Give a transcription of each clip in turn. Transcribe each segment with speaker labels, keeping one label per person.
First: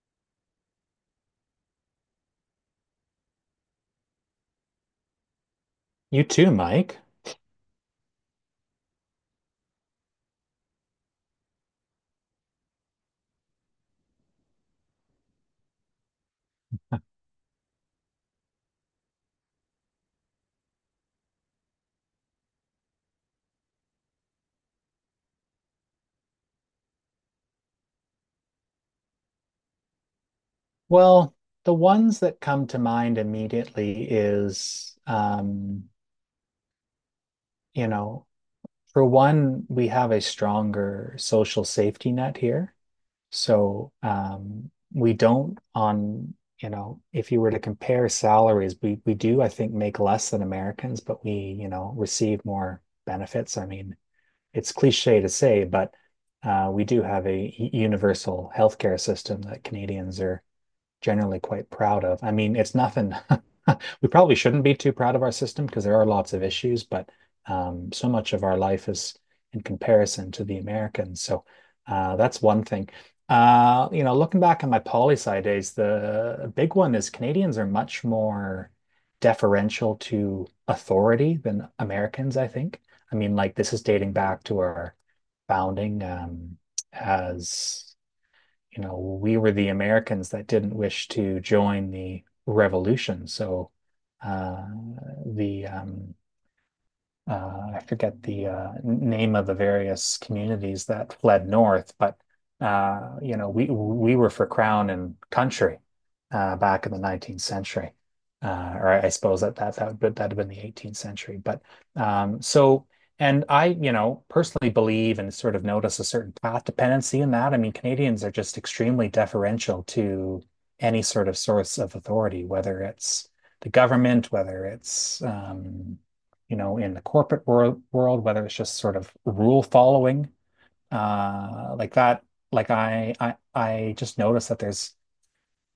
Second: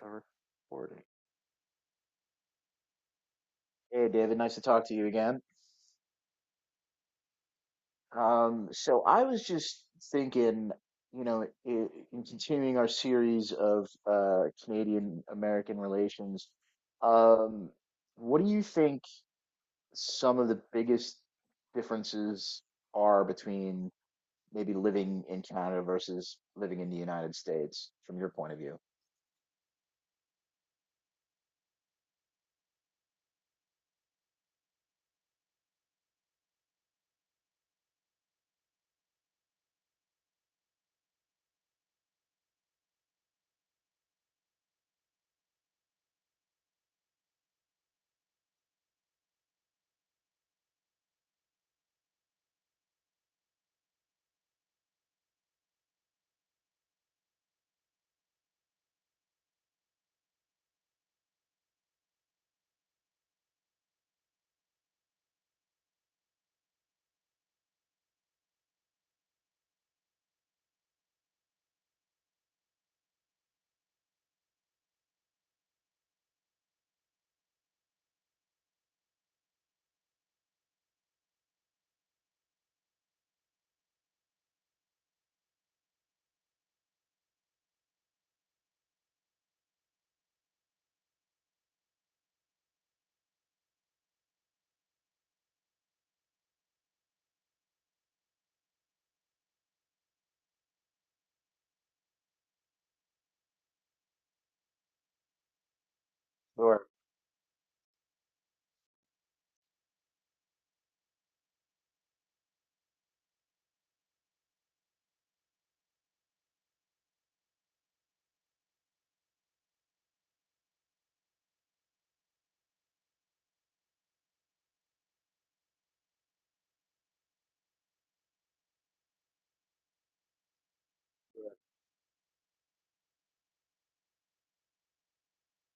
Speaker 1: We're recording. Hey, David, nice to talk to you again.
Speaker 2: You too, Mike.
Speaker 1: So I was just thinking, you know, in continuing our series of Canadian American relations, um, what do you think some of the biggest differences are between maybe living in Canada versus living in the United States from your point of view?
Speaker 2: Well, the ones that come to mind immediately is, you know, for one, we have a stronger social safety net here. So, we don't on, if you were to compare salaries, we do, I think, make less than Americans, but we, receive more benefits. I mean, it's cliche to say, but we do have a universal healthcare system that Canadians are generally quite proud of. I mean, it's nothing. We probably shouldn't be too proud of our system because there are lots of issues, but so much of our life is in comparison to the Americans. So that's one thing. Looking back on my poli sci days, the big one is Canadians are much more deferential to authority than Americans, I think. I mean, like this is dating back to our founding, as you know, we were the Americans that didn't wish to join the revolution. So, uh, the I forget the name of the various communities that fled north, but we were for crown and country back
Speaker 1: Sure.
Speaker 2: in the 19th century, or I suppose that'd have been the 18th century. But so, and I, personally believe and sort of notice a certain path dependency in that. I mean, Canadians are just extremely deferential to any sort of source of authority, whether it's the government, whether it's, in the corporate world, whether it's just sort of rule following. uh, like that, like I just noticed that there's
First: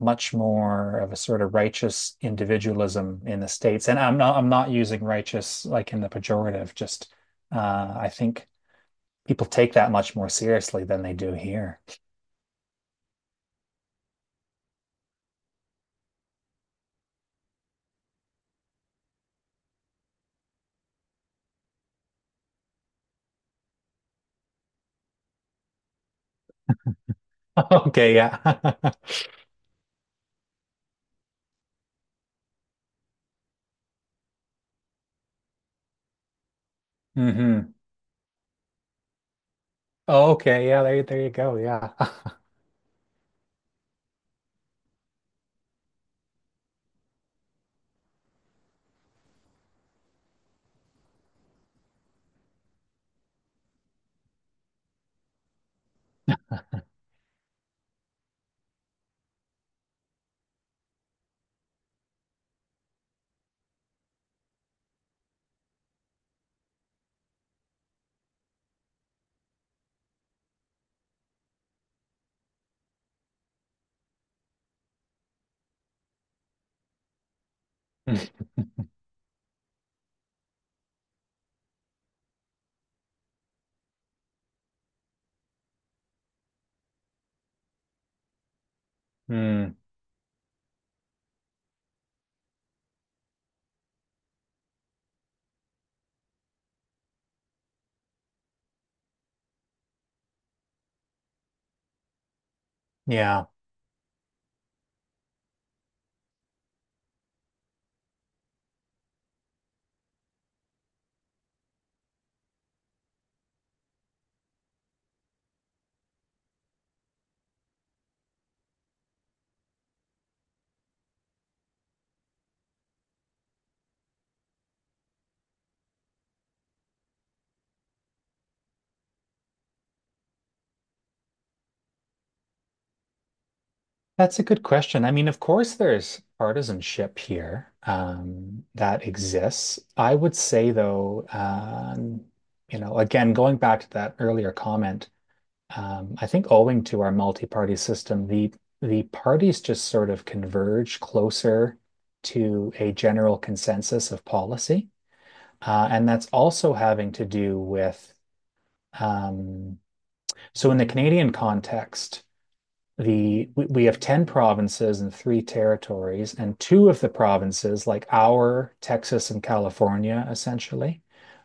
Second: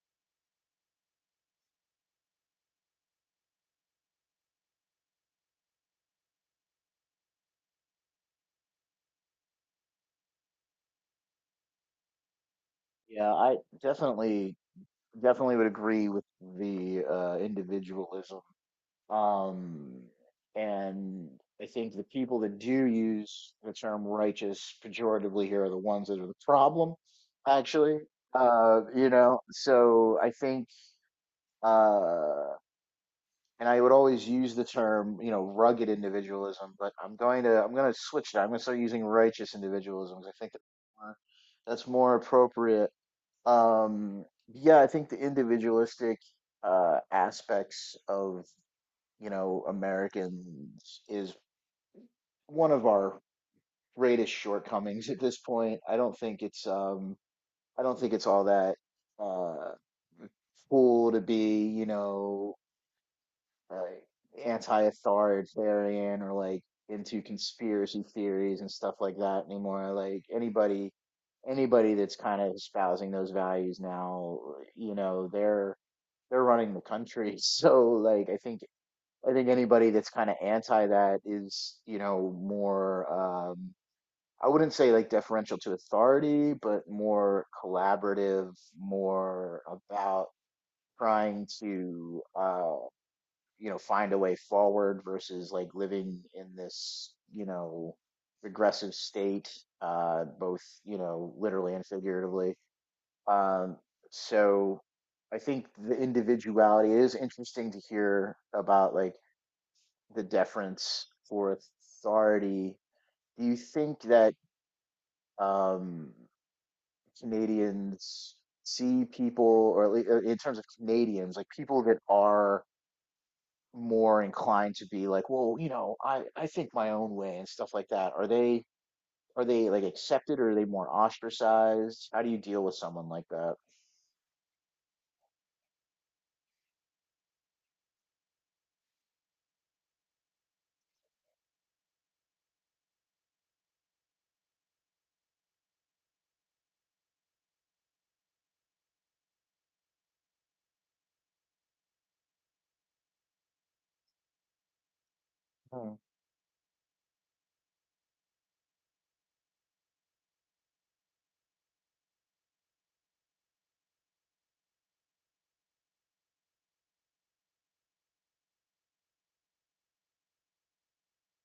Speaker 2: much more of a sort of righteous individualism in the States. And I'm not using righteous like in the pejorative, just, I think people take that much more seriously than they do here.
Speaker 1: Yeah, I definitely definitely would agree with the individualism. Um, and I think the people that do use the term righteous pejoratively here are the ones that are the problem, actually.
Speaker 2: Okay, yeah.
Speaker 1: You know, so I think, uh, and I would always use the term, you know, rugged individualism, but I'm going to
Speaker 2: Hmm.
Speaker 1: I'm going to switch that. I'm going to start using righteous individualism because I think
Speaker 2: Okay, yeah, there,
Speaker 1: more,
Speaker 2: there you go.
Speaker 1: that's
Speaker 2: Yeah.
Speaker 1: more appropriate. Um, yeah, I think the individualistic aspects of, you know, Americans is one of our greatest shortcomings at this point. I don't think it's all that uh cool to be, you know, like anti-authoritarian or like into conspiracy theories and stuff like that anymore. Like anybody that's kind of espousing those values now, you know, they're running the country. So like I think anybody that's kind of anti that is, you know, more, um, I wouldn't say like deferential to authority, but more collaborative, more
Speaker 2: Mm,
Speaker 1: about trying to, you know, find a way forward versus like living in this, you know, regressive state, both, you know, literally and figuratively.
Speaker 2: yeah.
Speaker 1: Um, so I think the individuality, it is interesting to hear about like the deference for authority. Do you think that um, Canadians see people, or at least in terms of Canadians, like people that are more inclined to be like, well, you know, I think my own way and stuff like that. Are they, are they like accepted or are they more ostracized? How do you deal with someone like that?
Speaker 2: That's a good question. I mean, of course, there's partisanship here, that exists. I would say, though, again, going back to that earlier comment, I think owing to our multi-party system, the parties just sort of converge closer to a general consensus of policy,
Speaker 1: Hmm.
Speaker 2: and that's also having to do with. Um, so in the Canadian context, we have 10 provinces and three territories, and two of the provinces, like our Texas and California, essentially,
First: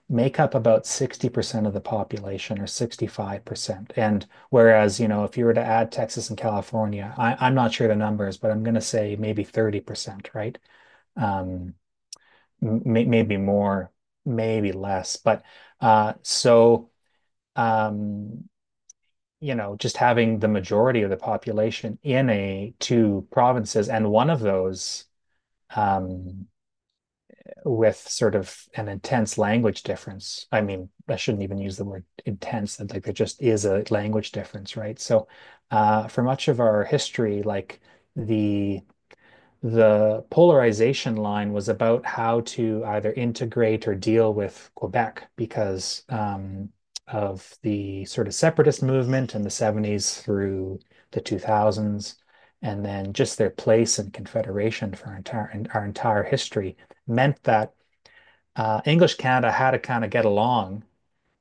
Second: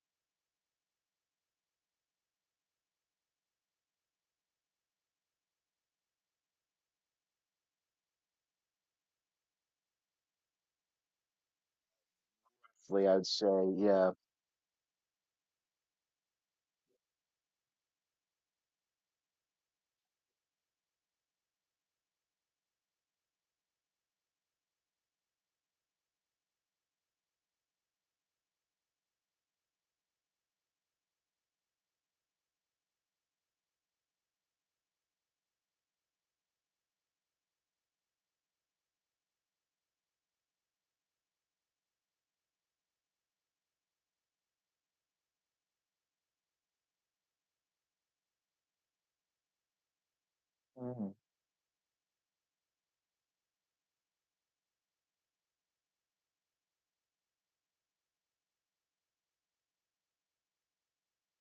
Speaker 2: make up about 60% of the population or 65%. And whereas, if you were to add Texas and California, I'm not sure the numbers, but I'm going to say maybe 30%, right? Um, may,
Speaker 1: Hopefully, I'd
Speaker 2: maybe
Speaker 1: say,
Speaker 2: more,
Speaker 1: yeah.
Speaker 2: maybe less. But so um, just having the majority of the population in a two provinces, and one of those, um, with sort of an intense language difference. I mean, I shouldn't even use the word intense, that like there just is a language difference, right? So for much of our history, like the the polarization line was about how to either integrate or deal with Quebec, because of the sort of separatist movement in the 70s through
Speaker 1: Mhm.
Speaker 2: the 2000s, and then just their place in Confederation for our entire history meant that English Canada had to kind of get along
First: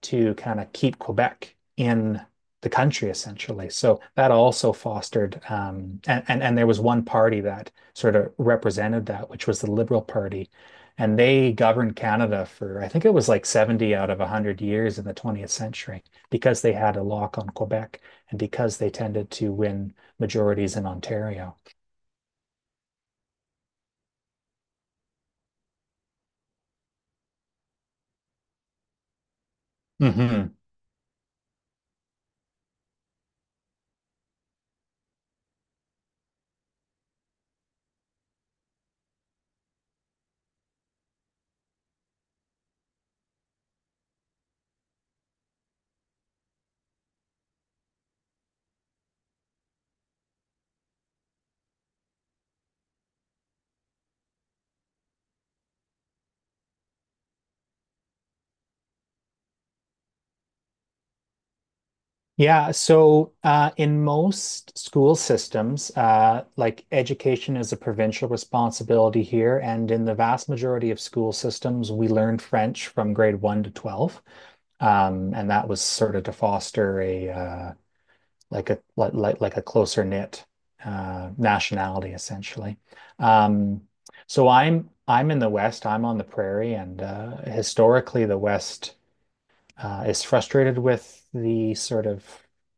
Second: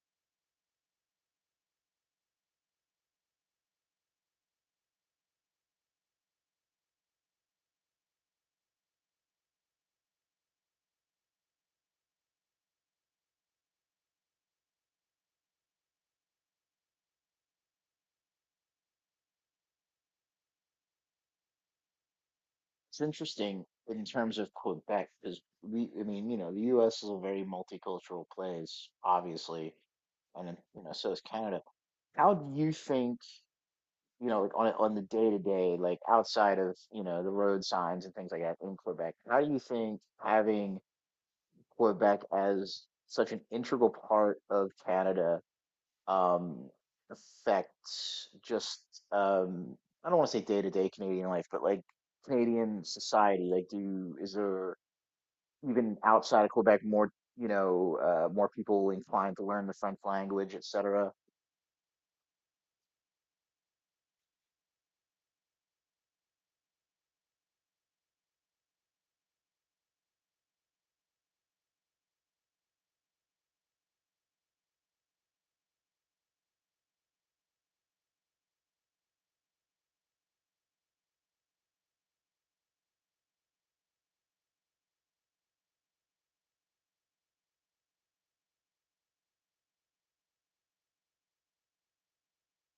Speaker 2: to kind of keep Quebec in the country essentially. So that also fostered, and there was one party that sort of represented that, which was the Liberal Party, and they governed Canada for, I think, it was like 70 out of 100 years in the 20th century because they had a lock on Quebec and because they tended to win majorities in Ontario.
Speaker 1: It's interesting in terms of Quebec because we, I mean, you know, the U.S. is a very multicultural place, obviously, and
Speaker 2: Mhm.
Speaker 1: then, you know, so is Canada. How do you think, you know, like on a- on the day to day, like outside of, you know, the road signs and things like that in Quebec, how do you think having Quebec as such an integral part of Canada um, affect just um, I don't want to say day to day Canadian life, but like Canadian society? Like, do is there even outside of Quebec more, you know, more people inclined to learn the French language, etc.?
Speaker 2: Yeah, so in most school systems, like education is a provincial responsibility here, and in the vast majority of school systems, we learn French from grade one to 12. And that was sort of to foster a like a like, like a closer knit nationality essentially. Um, so I'm in the West, I'm on the prairie, and historically the West is frustrated with the sort of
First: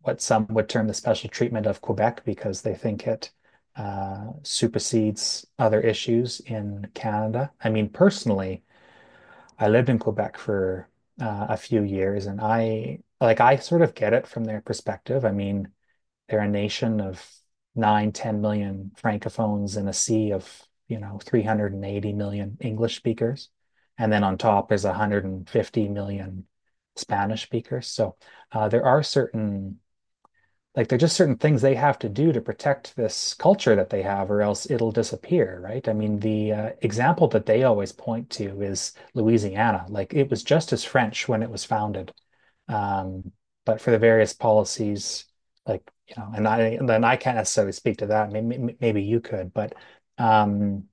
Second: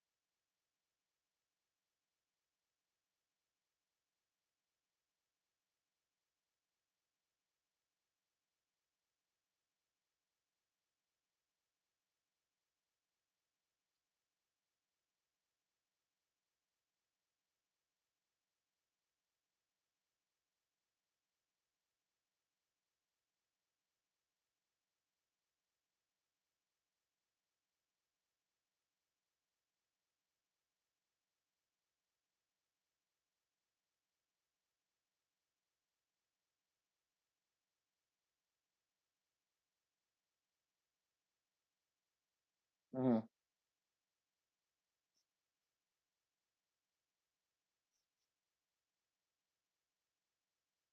Speaker 2: what some would term the special treatment of Quebec because they think it supersedes other issues in Canada. I mean, personally, I lived in Quebec for a few years, and I sort of get it from their perspective. I mean, they're a nation of 9 10 million francophones in a sea of, 380 million English speakers. And then on top is 150 million Spanish speakers. So there are certain, like, there're just certain things they have to do to protect this culture that they have, or else it'll disappear, right? I mean, the example that they always point to is Louisiana. Like it was just as French when it was founded,
Speaker 1: Mm-hmm.
Speaker 2: um, but for the various policies, like, and then I can't necessarily speak to that. Maybe you could, but um,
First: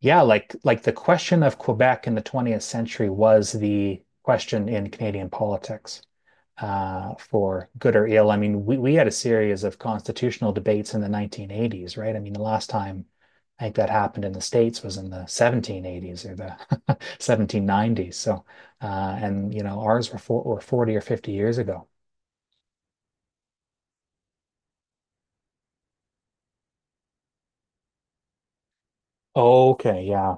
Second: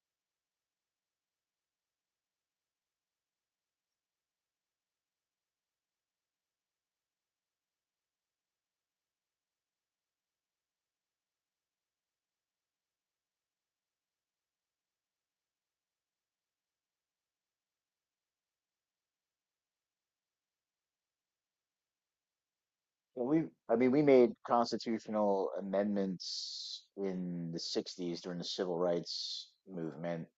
Speaker 2: yeah, like the question of Quebec in the 20th century was the question in Canadian politics, for good or ill. I mean, we had a series of constitutional debates in the 1980s, right? I mean, the last time I think that happened in the States was in the 1780s or the 1790s. So, and ours were 40 or 50 years ago.
Speaker 1: Well, we, I mean, we made constitutional amendments in the '60s during the civil rights
Speaker 2: Okay,
Speaker 1: movement,
Speaker 2: yeah.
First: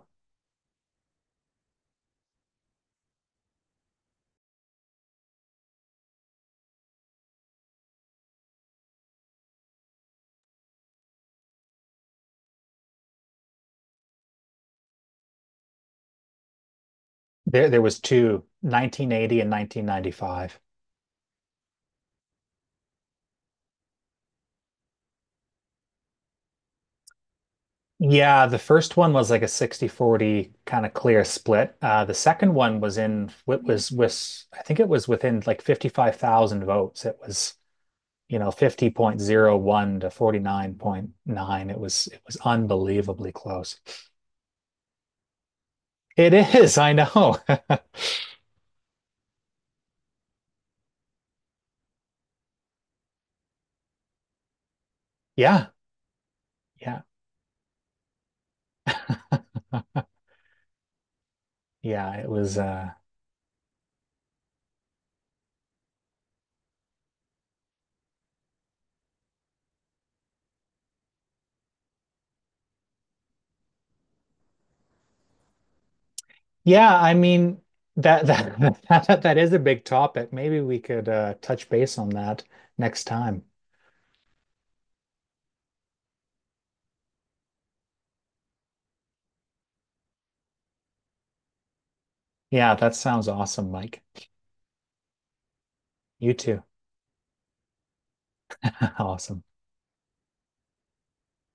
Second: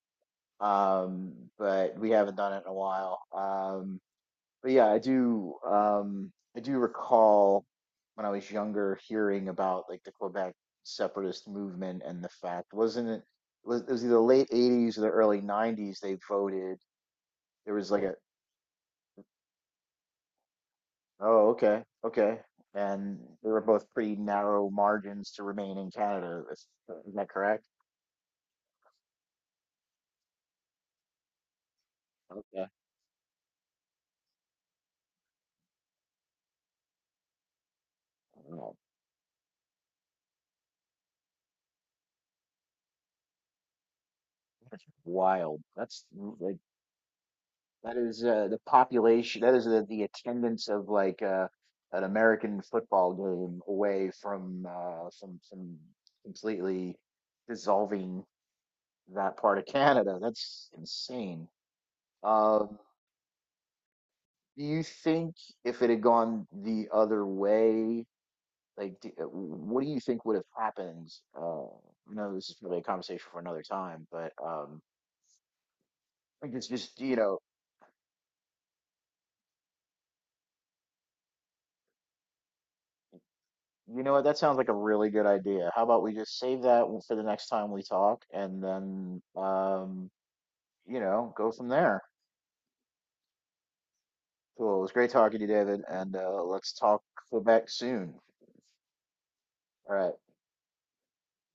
Speaker 1: um, but we haven't done it in a while. But yeah, I do, I do recall when I was younger hearing about like the Quebec separatist movement, and the fact wasn't it was either the late 80s or the early 90s they voted,
Speaker 2: There,
Speaker 1: there
Speaker 2: there
Speaker 1: was
Speaker 2: was
Speaker 1: like a,
Speaker 2: two, 1980 and 1995.
Speaker 1: oh okay, okay, and they were both pretty narrow margins to remain in Canada, is that correct?
Speaker 2: Yeah, the first one was like a 60-40 kind of clear split. The second
Speaker 1: Okay.
Speaker 2: one was, I think it was within like 55,000 votes. It was,
Speaker 1: Oh,
Speaker 2: 50.01 to 49.9. It was unbelievably close.
Speaker 1: wild, that's
Speaker 2: It
Speaker 1: like.
Speaker 2: is, I know.
Speaker 1: That is the population. That is the attendance of like an American football game away from
Speaker 2: Yeah,
Speaker 1: from completely
Speaker 2: yeah.
Speaker 1: dissolving that part of
Speaker 2: Huh.
Speaker 1: Canada. That's insane.
Speaker 2: Yeah, it was,
Speaker 1: Uh, do you think if it had gone the other way, like, what do you think would have happened? I know this is probably a conversation for another time, but I think it's
Speaker 2: yeah,
Speaker 1: just you
Speaker 2: I
Speaker 1: know.
Speaker 2: mean that, that is a big topic. Maybe we could touch base on that next time.
Speaker 1: You know what? That sounds like a really good idea. How about we just save that one for the next time we talk, and then you know, go from there.
Speaker 2: Yeah, that sounds awesome, Mike.
Speaker 1: Cool. It was great talking to you, David, and
Speaker 2: You too.
Speaker 1: let's talk back soon.
Speaker 2: Awesome.
Speaker 1: All right.